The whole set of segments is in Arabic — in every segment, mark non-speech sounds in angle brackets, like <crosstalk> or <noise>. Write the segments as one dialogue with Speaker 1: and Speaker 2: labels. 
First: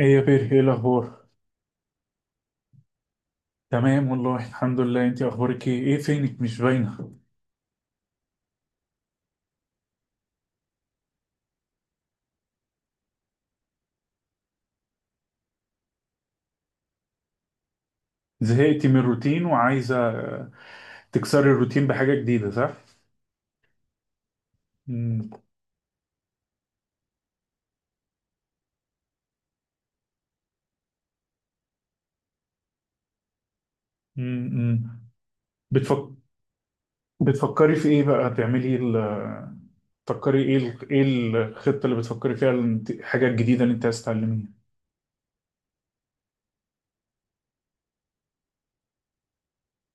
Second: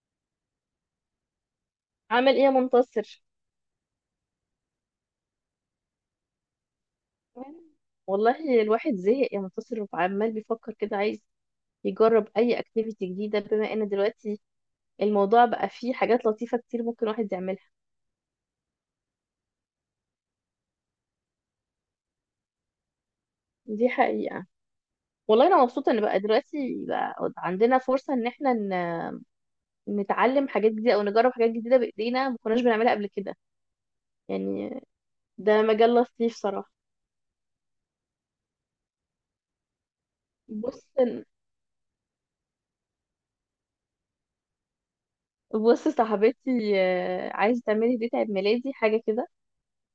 Speaker 1: ايه يا بير، ايه الاخبار؟
Speaker 2: عامل ايه يا منتصر؟
Speaker 1: تمام والله الحمد لله. انت اخبارك ايه فينك؟ مش باينه.
Speaker 2: والله الواحد زهق يا منتصر، وعمال بيفكر كده، عايز يجرب اي اكتيفيتي جديده، بما ان دلوقتي الموضوع بقى فيه حاجات لطيفه كتير ممكن الواحد يعملها.
Speaker 1: زهقتي من الروتين وعايزه تكسري الروتين بحاجه جديده، صح؟
Speaker 2: دي حقيقه.
Speaker 1: امم.
Speaker 2: والله انا مبسوطه ان بقى دلوقتي بقى عندنا فرصه ان احنا نتعلم حاجات جديده او نجرب حاجات جديده بايدينا ما كناش بنعملها قبل كده. يعني
Speaker 1: امم.
Speaker 2: ده مجال
Speaker 1: بتفك...
Speaker 2: لطيف صراحه.
Speaker 1: بتفكري في ايه بقى؟
Speaker 2: بص،
Speaker 1: ايه الخطه اللي بتفكري فيها؟ الحاجه الجديده اللي انت عايز تتعلميها.
Speaker 2: بص صاحبتي عايزه تعملي دي عيد ميلادي حاجه كده.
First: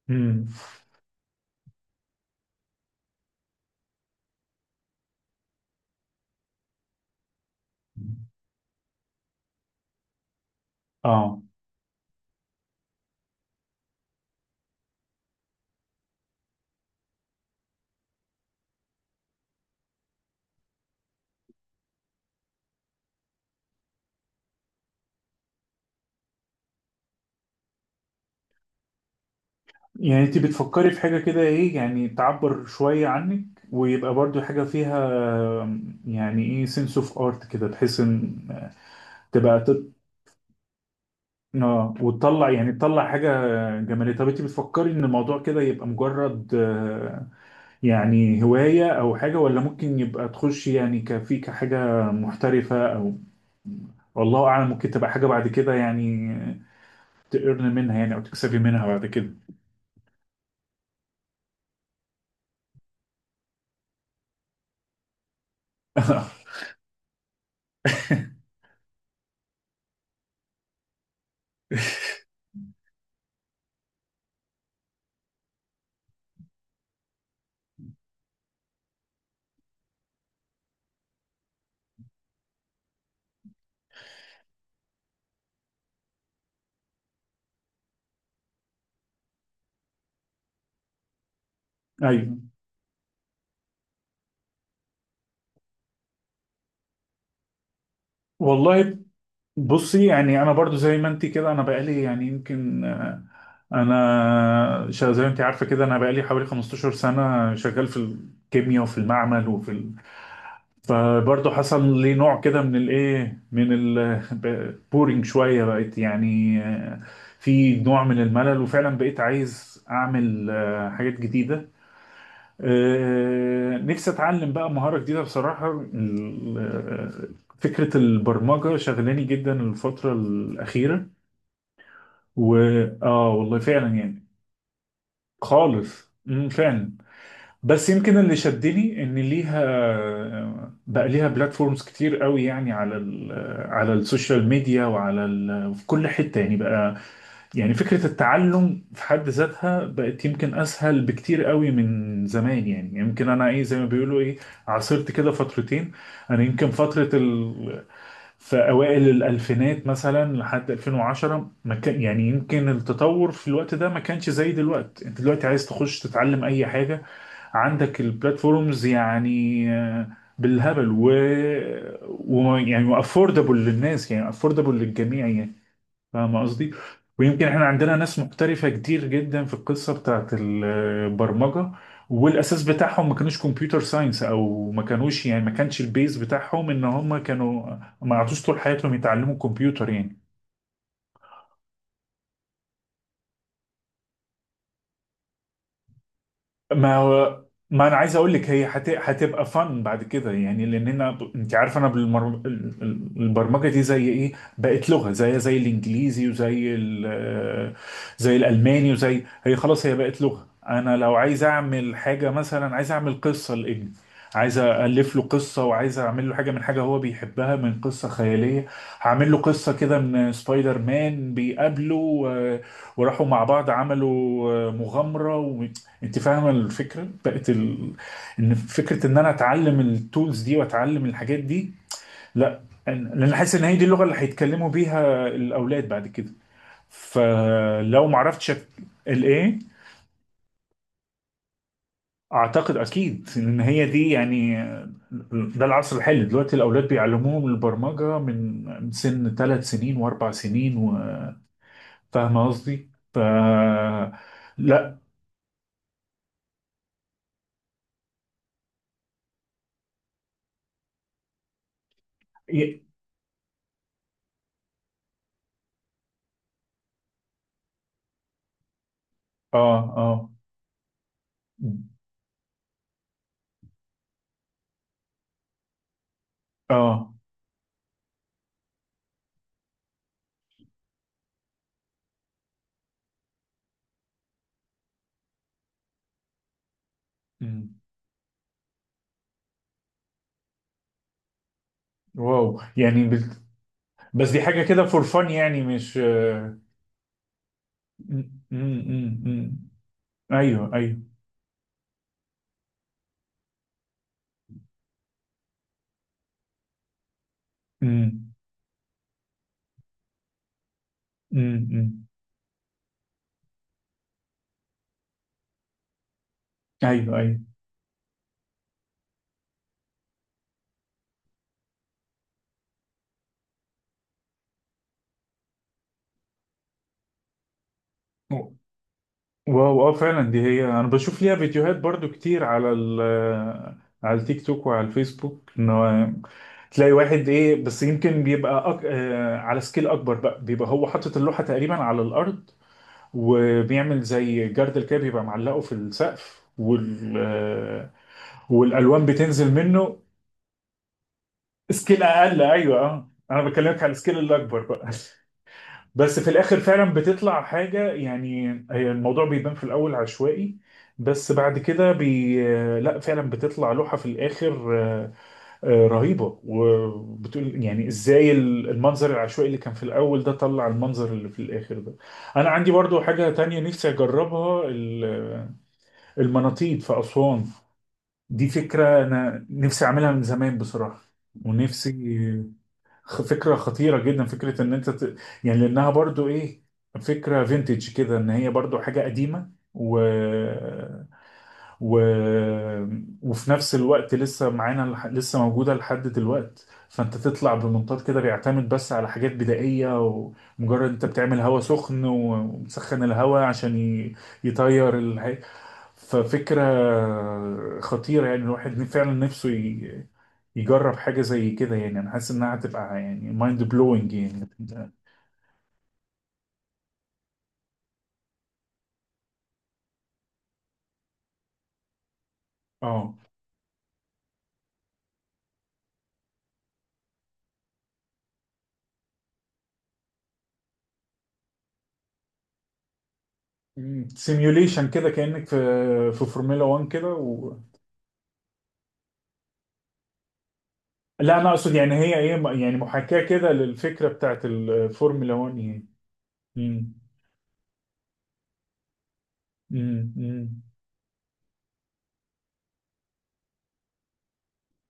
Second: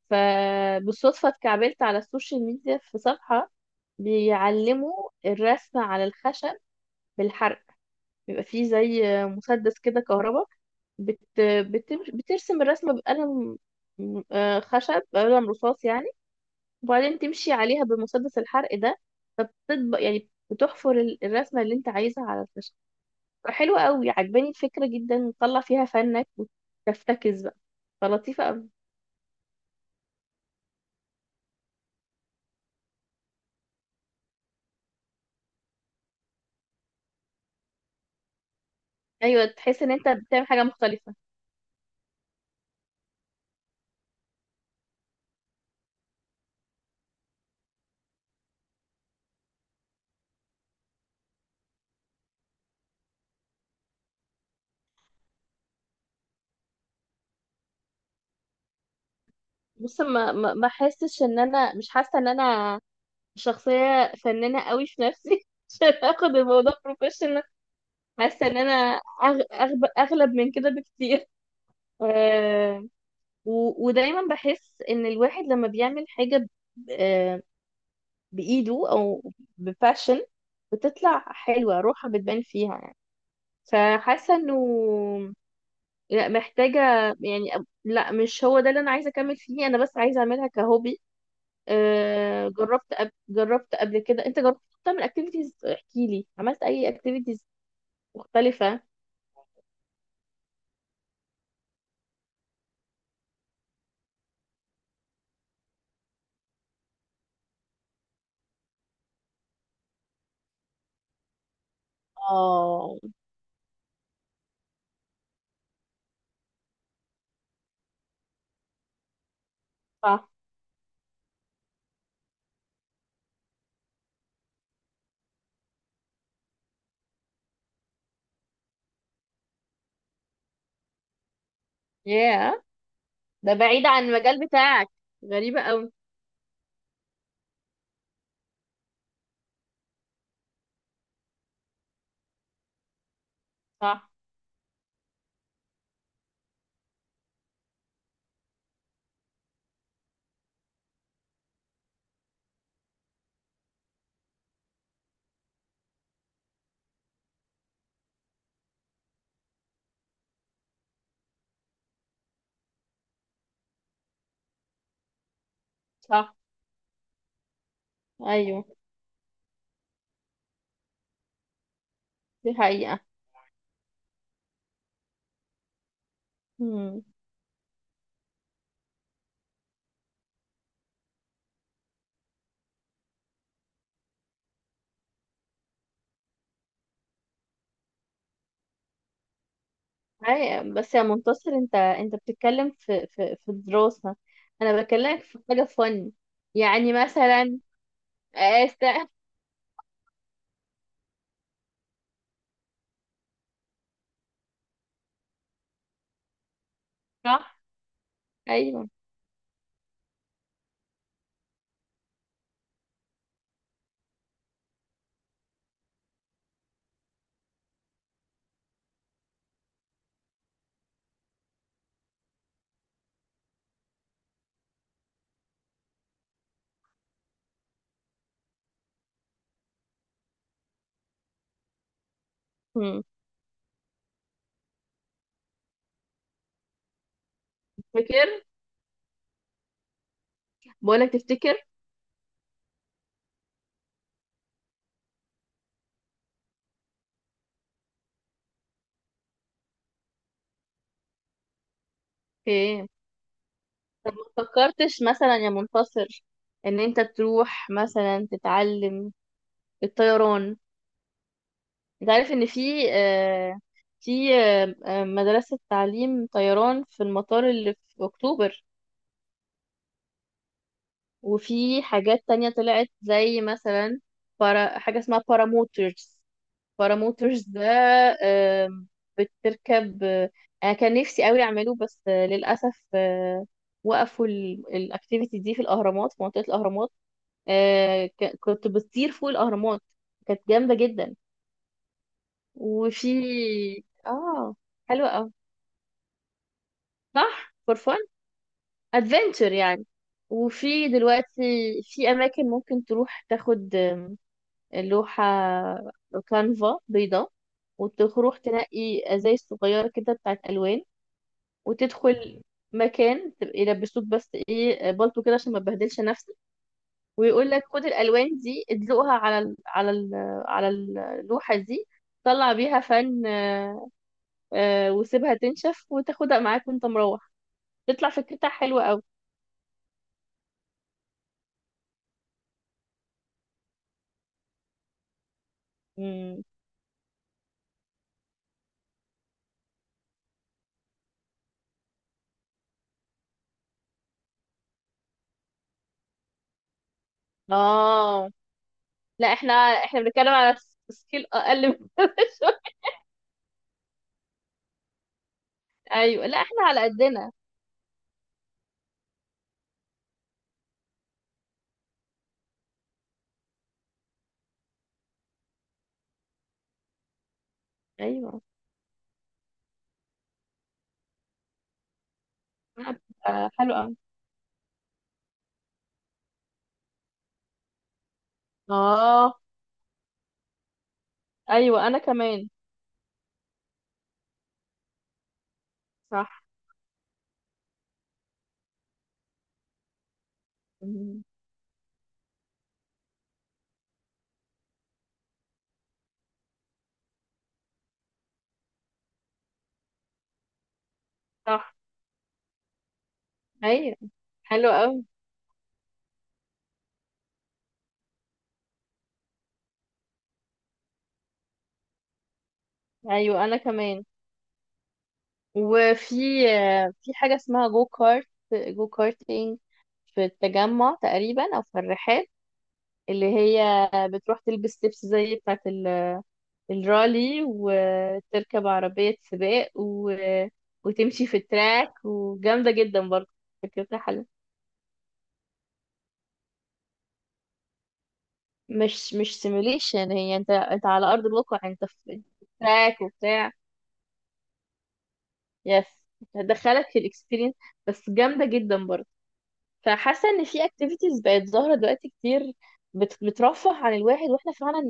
Speaker 1: امم.
Speaker 2: فبالصدفة اتكعبلت على السوشيال ميديا في صفحة بيعلموا الرسم على الخشب بالحرق. بيبقى فيه زي مسدس كده كهرباء. بت...
Speaker 1: اه.
Speaker 2: بترسم الرسمة بقلم خشب، قلم رصاص يعني، وبعدين تمشي عليها بمسدس الحرق ده. فبتطبق، يعني بتحفر الرسمة اللي انت عايزها على الخشب. حلوة قوي، عجباني الفكرة جدا، تطلع فيها فنك وتفتكس بقى. فلطيفة قوي.
Speaker 1: يعني انت بتفكري في حاجه كده ايه، يعني تعبر شويه عنك ويبقى برضو حاجه فيها يعني ايه سنس اوف ارت كده، تحس ان
Speaker 2: ايوه،
Speaker 1: تبقى
Speaker 2: تحس
Speaker 1: تط...
Speaker 2: ان انت بتعمل حاجة مختلفة.
Speaker 1: اه، وتطلع يعني تطلع حاجة جمالية. طب انت بتفكري ان الموضوع كده يبقى مجرد يعني هواية او حاجة، ولا ممكن يبقى تخش يعني كفي كحاجة محترفة، او والله اعلم ممكن تبقى حاجة بعد كده يعني تقرن منها يعني، او تكسبي منها بعد كده؟
Speaker 2: بص، ما حاسش، ان انا مش حاسه ان انا شخصيه فنانه قوي في نفسي <laughs> عشان اخد
Speaker 1: <laughs>
Speaker 2: الموضوع بروفيشنال. حاسه ان انا اغلب من كده بكتير. <laughs> آه... ودايما بحس ان الواحد لما بيعمل حاجه ب... آه... بايده او بباشن، بتطلع حلوه، روحها بتبان فيها يعني. فحاسه انه لا، محتاجه، يعني لا، مش هو ده اللي انا عايزه اكمل فيه، انا بس عايزه اعملها كهوبي.
Speaker 1: ايوه
Speaker 2: جربت قبل، جربت قبل كده، انت جربت تعمل اكتيفيتيز؟ احكي لي، عملت اي اكتيفيتيز مختلفة؟
Speaker 1: والله. بصي، يعني انا برضو زي ما انت كده، انا بقالي يعني يمكن زي ما انت عارفه كده، انا بقالي حوالي 15 سنه شغال في الكيمياء وفي المعمل فبرضو حصل لي نوع كده من
Speaker 2: اه.
Speaker 1: الايه، من البورينج <laughs> شويه. بقيت يعني في نوع من الملل، وفعلا بقيت عايز
Speaker 2: صح.
Speaker 1: اعمل حاجات جديده. نفسي اتعلم بقى مهارة جديدة بصراحة. فكرة البرمجة شغلاني جدا الفترة الأخيرة. و
Speaker 2: ياه،
Speaker 1: اه،
Speaker 2: ده
Speaker 1: والله
Speaker 2: بعيد
Speaker 1: فعلا
Speaker 2: عن
Speaker 1: يعني.
Speaker 2: المجال بتاعك، غريبة قوي.
Speaker 1: خالص. فعلا. بس يمكن اللي شدني ان ليها بقى ليها بلاتفورمز كتير قوي يعني على ال... آه، على
Speaker 2: صح.
Speaker 1: السوشيال ميديا، وعلى ال... آه، في كل حتة يعني بقى. يعني فكرة التعلم في حد ذاتها بقت يمكن أسهل بكتير قوي من زمان يعني. يعني يمكن أنا إيه، زي ما بيقولوا إيه، عاصرت كده فترتين. أنا يمكن في أوائل الألفينات مثلا لحد 2010، ما كان يعني يمكن التطور في الوقت ده ما كانش زي دلوقتي. أنت دلوقتي عايز تخش
Speaker 2: صح.
Speaker 1: تتعلم أي حاجة، عندك
Speaker 2: ايوه،
Speaker 1: البلاتفورمز يعني بالهبل،
Speaker 2: دي
Speaker 1: يعني
Speaker 2: حقيقة.
Speaker 1: وأفوردبل للناس، يعني أفوردبل للجميع يعني. فاهم قصدي؟
Speaker 2: امم.
Speaker 1: ويمكن احنا عندنا ناس محترفة كتير جدا في القصة بتاعت البرمجة، والاساس بتاعهم ما كانوش كمبيوتر ساينس، او ما كانوش يعني ما كانش البيز بتاعهم ان هم كانوا ما عادوش طول حياتهم يتعلموا كمبيوتر يعني.
Speaker 2: بس يا منتصر، انت انت بتتكلم في الدراسة، انا بكلمك في حاجة فن. يعني
Speaker 1: ما هو،
Speaker 2: مثلا
Speaker 1: ما انا عايز اقول لك هي
Speaker 2: آه، است <laughs>
Speaker 1: هتبقى فن بعد كده يعني. لان انت عارف انا البرمجه دي زي ايه، بقت لغه، زي الانجليزي
Speaker 2: صح.
Speaker 1: زي
Speaker 2: ايوه.
Speaker 1: الالماني، وزي هي خلاص هي بقت لغه. انا لو عايز اعمل حاجه، مثلا عايز اعمل قصه لابني، عايز الف له قصه، وعايز اعمل له حاجه من حاجه هو بيحبها، من قصه خياليه، هعمل له قصه كده من سبايدر مان بيقابله وراحوا مع بعض عملوا مغامرة. انت فاهمه الفكره بقت ان فكره ان انا اتعلم التولز دي واتعلم الحاجات دي. لا أنا-
Speaker 2: امم.
Speaker 1: لان حاسس ان هي دي اللغه اللي هيتكلموا بيها الاولاد بعد كده. فلو ما
Speaker 2: فاكر؟
Speaker 1: عرفتش الايه.
Speaker 2: بقولك، تفتكر؟
Speaker 1: اعتقد اكيد ان هي دي يعني، ده العصر الحالي دلوقتي، الاولاد بيعلموهم البرمجه من سن ثلاث سنين واربع سنين. وفاهمه
Speaker 2: اوكي،
Speaker 1: قصدي، ف
Speaker 2: طب، ما
Speaker 1: لا.
Speaker 2: فكرتش مثلا يا منتصر ان انت تروح مثلا تتعلم الطيران؟ انت عارف ان
Speaker 1: ي-
Speaker 2: في في مدرسة تعليم طيران في المطار اللي في اكتوبر.
Speaker 1: اه، اه،
Speaker 2: وفي حاجات تانية طلعت زي مثلا برا، حاجة اسمها باراموترز.
Speaker 1: اه.
Speaker 2: باراموترز ده آم، بتركب انا كان نفسي قوي اعمله، بس للاسف وقفوا الاكتيفيتي دي في الاهرامات، في منطقة الاهرامات.
Speaker 1: مم.
Speaker 2: آه، كنت بتطير فوق الأهرامات. كانت جامدة جدا.
Speaker 1: واو، يعني.
Speaker 2: وفي
Speaker 1: بس دي
Speaker 2: اه.
Speaker 1: حاجة كده فور
Speaker 2: حلوة
Speaker 1: فن
Speaker 2: أوي،
Speaker 1: يعني، مش
Speaker 2: صح، فور فن،
Speaker 1: م-
Speaker 2: ادفنتشر
Speaker 1: م.
Speaker 2: يعني.
Speaker 1: ايوه،
Speaker 2: وفي
Speaker 1: ايوه.
Speaker 2: دلوقتي في أماكن ممكن تروح تاخد لوحة، كانفا بيضاء،
Speaker 1: م-
Speaker 2: وتروح تنقي ازاي صغيرة كده بتاعت ألوان،
Speaker 1: م.
Speaker 2: وتدخل مكان تبقى يلبسوك بس ايه، بالطو كده عشان ما تبهدلش نفسك،
Speaker 1: ايوه، ايوه.
Speaker 2: ويقول لك خد الالوان دي ادلقها على ال على اللوحه دي، طلع بيها فن. وسيبها تنشف وتاخدها معاك وانت مروح. تطلع فكرتها حلوه قوي.
Speaker 1: واو، اه فعلا دي هي. انا بشوف ليها فيديوهات برضو كتير على على التيك توك وعلى الفيسبوك، ان هو
Speaker 2: امم.
Speaker 1: تلاقي واحد ايه بس يمكن بيبقى أك... آه، على سكيل اكبر بقى، بيبقى هو حاطط اللوحة تقريبا على الارض وبيعمل زي جردل كده بيبقى معلقه في السقف
Speaker 2: اه.
Speaker 1: والالوان
Speaker 2: لا، احنا
Speaker 1: بتنزل منه.
Speaker 2: احنا بنتكلم على سكيل اقل من <laughs>
Speaker 1: سكيل
Speaker 2: كده
Speaker 1: اقل،
Speaker 2: شوية.
Speaker 1: ايوه، اه، انا بكلمك على السكيل الاكبر بقى. بس
Speaker 2: ايوه،
Speaker 1: في
Speaker 2: لا احنا
Speaker 1: الاخر
Speaker 2: على
Speaker 1: فعلا
Speaker 2: قدنا.
Speaker 1: بتطلع حاجه يعني، هي الموضوع بيبان في الاول عشوائي، بس بعد كده لا فعلا بتطلع لوحه في الاخر رهيبه، وبتقول يعني ازاي
Speaker 2: ايوه.
Speaker 1: المنظر العشوائي اللي كان في الاول ده طلع المنظر اللي في الاخر ده. انا عندي برضو حاجه تانية
Speaker 2: حلو
Speaker 1: نفسي
Speaker 2: قوي.
Speaker 1: اجربها، المناطيد في اسوان. دي فكره
Speaker 2: اه.
Speaker 1: انا نفسي اعملها من زمان بصراحه.
Speaker 2: ايوه،
Speaker 1: ونفسي
Speaker 2: انا كمان.
Speaker 1: فكرة خطيرة جدا، فكرة ان انت يعني لانها برضو
Speaker 2: صح.
Speaker 1: ايه، فكرة فينتج كده، ان هي برضو حاجة قديمة
Speaker 2: مم.
Speaker 1: و... وفي نفس الوقت لسه معانا لسه موجودة لحد دلوقت. فانت تطلع بمنطاد كده بيعتمد بس على حاجات بدائية، ومجرد انت بتعمل هواء
Speaker 2: صح.
Speaker 1: سخن ومسخن الهواء عشان
Speaker 2: ايوه، حلو
Speaker 1: يطير
Speaker 2: قوي.
Speaker 1: ففكرة خطيرة يعني، الواحد فعلا نفسه يجرب حاجة زي كده يعني. أنا حاسس إنها هتبقى يعني
Speaker 2: ايوه، انا
Speaker 1: مايند
Speaker 2: كمان.
Speaker 1: بلوينج يعني.
Speaker 2: وفي في حاجة اسمها جو كارت، جو كارتينج، في التجمع تقريبا أو في الرحاب،
Speaker 1: اه،
Speaker 2: اللي هي بتروح تلبس لبس زي بتاعة الرالي، وتركب عربية سباق، و... وتمشي في التراك، وجامدة جدا برضه، فكرتها حلوة.
Speaker 1: سيميوليشن كده كأنك في فورمولا 1 كده
Speaker 2: مش، مش سيميوليشن، هي انت، انت على أرض
Speaker 1: لا أنا
Speaker 2: الواقع،
Speaker 1: أقصد
Speaker 2: انت
Speaker 1: يعني هي
Speaker 2: في
Speaker 1: إيه، يعني
Speaker 2: تراك
Speaker 1: محاكاة كده
Speaker 2: وبتاع.
Speaker 1: للفكرة بتاعت الفورمولا 1
Speaker 2: يس،
Speaker 1: يعني.
Speaker 2: هتدخلك
Speaker 1: مم.
Speaker 2: في الاكسبيرينس، بس جامدة جدا برضه.
Speaker 1: مم.
Speaker 2: فحاسه ان
Speaker 1: مم.
Speaker 2: في اكتيفيتيز بقت ظاهره دلوقتي كتير، بترفه عن الواحد، واحنا فعلا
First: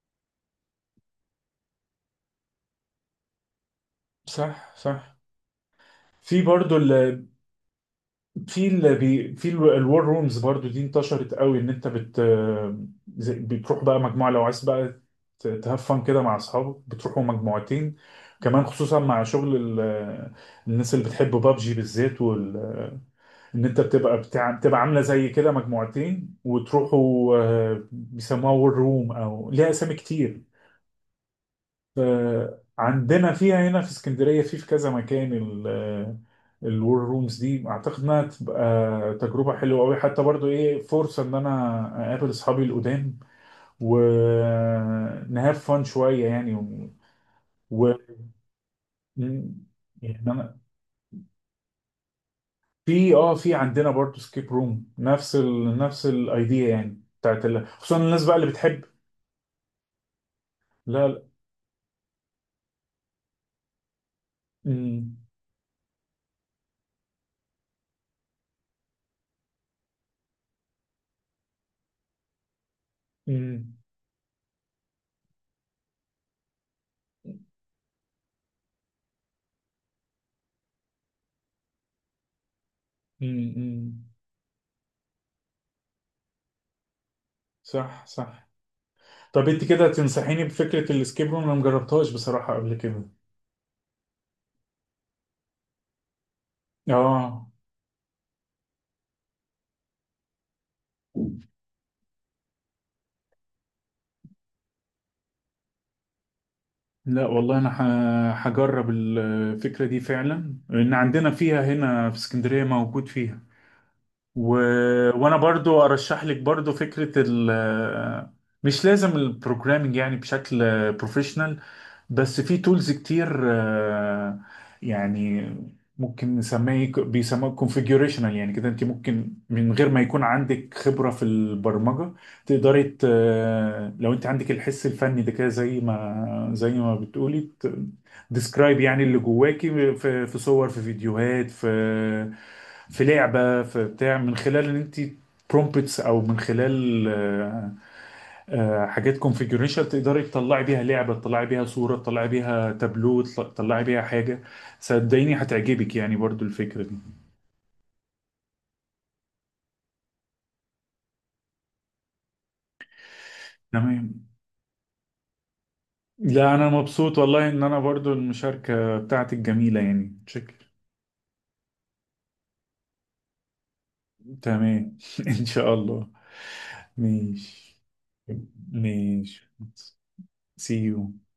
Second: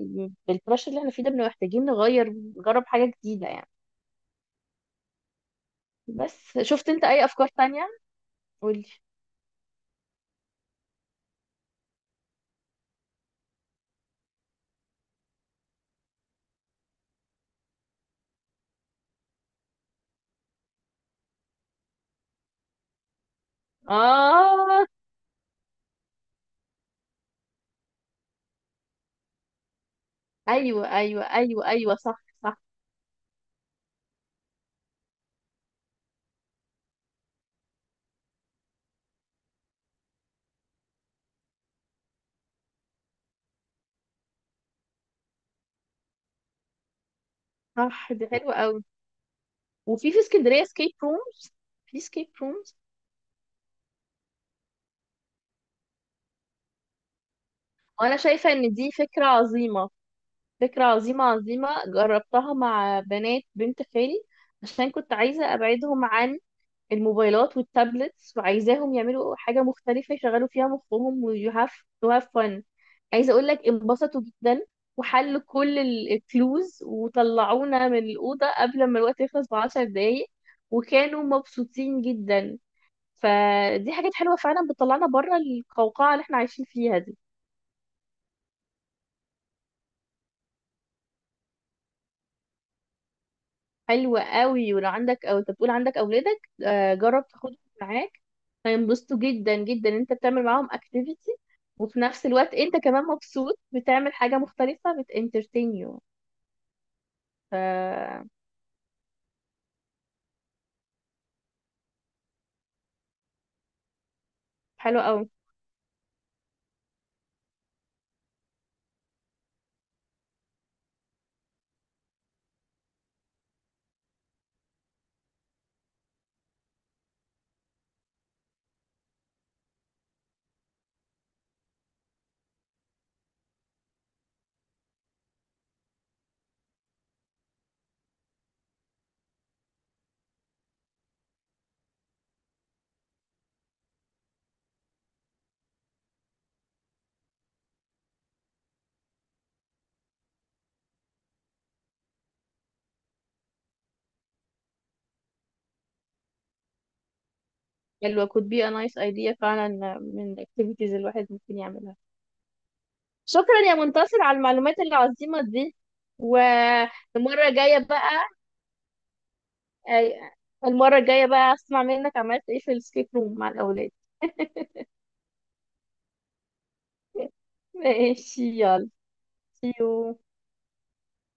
Speaker 2: بالبرشر اللي احنا فيه ده بنبقى محتاجين نغير، نجرب حاجه جديده يعني.
Speaker 1: صح، صح. في
Speaker 2: بس
Speaker 1: برضو
Speaker 2: شفت
Speaker 1: ال-
Speaker 2: انت اي افكار تانية؟
Speaker 1: في
Speaker 2: قولي.
Speaker 1: ال بي- في ال- الوار رومز برضو دي انتشرت قوي، ان انت زي- بتروح بقى مجموعه لو عايز بقى تهفن كده مع اصحابك، بتروحوا مجموعتين، كمان خصوصا مع شغل الناس اللي بتحب بابجي بالذات وال، ان انت بتبقى بتاع بتبقى
Speaker 2: اه.
Speaker 1: عامله زي كده مجموعتين وتروحوا بيسموها وور روم او ليها اسامي كتير.
Speaker 2: ايوه صح صح.
Speaker 1: فعندنا فيها هنا في اسكندرية في كذا مكان الور رومز دي، اعتقد انها تبقى تجربة حلوة قوي، حتى برضو ايه فرصة ان انا اقابل اصحابي القدام ونهاف فان شوية يعني و...
Speaker 2: صح، دي حلوه قوي. وفي،
Speaker 1: يعني
Speaker 2: في
Speaker 1: انا.
Speaker 2: اسكندريه سكيب رومز. في سكيب رومز.
Speaker 1: في عندنا برضو سكيب روم، نفس نفس الايديا يعني بتاعت خصوصا
Speaker 2: وانا
Speaker 1: الناس بقى اللي
Speaker 2: شايفه ان
Speaker 1: بتحب.
Speaker 2: دي فكره عظيمه، فكره
Speaker 1: لا،
Speaker 2: عظيمه
Speaker 1: لا.
Speaker 2: عظيمه. جربتها مع بنات بنت خالي، عشان كنت
Speaker 1: امم.
Speaker 2: عايزه ابعدهم عن الموبايلات والتابلتس، وعايزاهم يعملوا حاجة مختلفة يشغلوا فيها مخهم. و you have to have fun. عايزة اقول لك
Speaker 1: امم.
Speaker 2: انبسطوا جدا، وحلوا كل الكلوز وطلعونا من الأوضة قبل ما الوقت يخلص بـ10 دقايق، وكانوا مبسوطين جدا.
Speaker 1: امم.
Speaker 2: فدي
Speaker 1: أمم.
Speaker 2: حاجات حلوة فعلا بتطلعنا بره القوقعة اللي احنا عايشين فيها دي.
Speaker 1: صح، صح. طب انت كده تنصحيني بفكرة الاسكيب روم؟ انا مجربتهاش بصراحة قبل كده.
Speaker 2: حلوة قوي، ولو عندك، او انت بتقول عندك اولادك، جرب
Speaker 1: اه.
Speaker 2: تاخدهم معاك، هينبسطوا جدا جدا. انت بتعمل معاهم اكتيفيتي، وفي نفس الوقت انت كمان مبسوط بتعمل حاجة مختلفة، بتانترتين يو.
Speaker 1: لا والله، انا
Speaker 2: ف
Speaker 1: هجرب الفكرة دي فعلا، لان عندنا فيها هنا في اسكندرية موجود فيها و...
Speaker 2: حلو قوي.
Speaker 1: وانا برضو ارشح لك برضو فكرة ال، مش لازم البروجرامينج يعني بشكل بروفيشنال، بس في تولز كتير يعني ممكن نسميه بيسموه كونفيجوريشنال يعني كده، انت ممكن من غير ما يكون عندك خبرة في البرمجة تقدري لو انت عندك الحس الفني ده كده، زي ما بتقولي، ديسكرايب يعني اللي جواكي في صور، في فيديوهات، في في لعبة، في بتاع، من خلال ان انت برومبتس او من خلال حاجات كونفيجريشن، تقدري تطلعي بيها لعبة، تطلعي بيها صورة، تطلعي بيها تابلو، تطلعي بيها حاجة. صدقيني هتعجبك يعني برضو الفكرة دي.
Speaker 2: حلوة، could be a nice idea فعلا من activities الواحد ممكن يعملها. شكرا يا
Speaker 1: تمام.
Speaker 2: منتصر على المعلومات العظيمة دي.
Speaker 1: لا، انا مبسوط
Speaker 2: والمرة
Speaker 1: والله، ان انا
Speaker 2: الجاية بقى،
Speaker 1: برضو المشاركة بتاعتك جميلة يعني، شكل.
Speaker 2: المرة الجاية بقى اسمع منك عملت ايه في السكيب روم مع الأولاد.
Speaker 1: تمام <laughs> ان شاء الله. ماشي.
Speaker 2: ماشي، يلا.
Speaker 1: ماشي.
Speaker 2: See you.
Speaker 1: سي يو.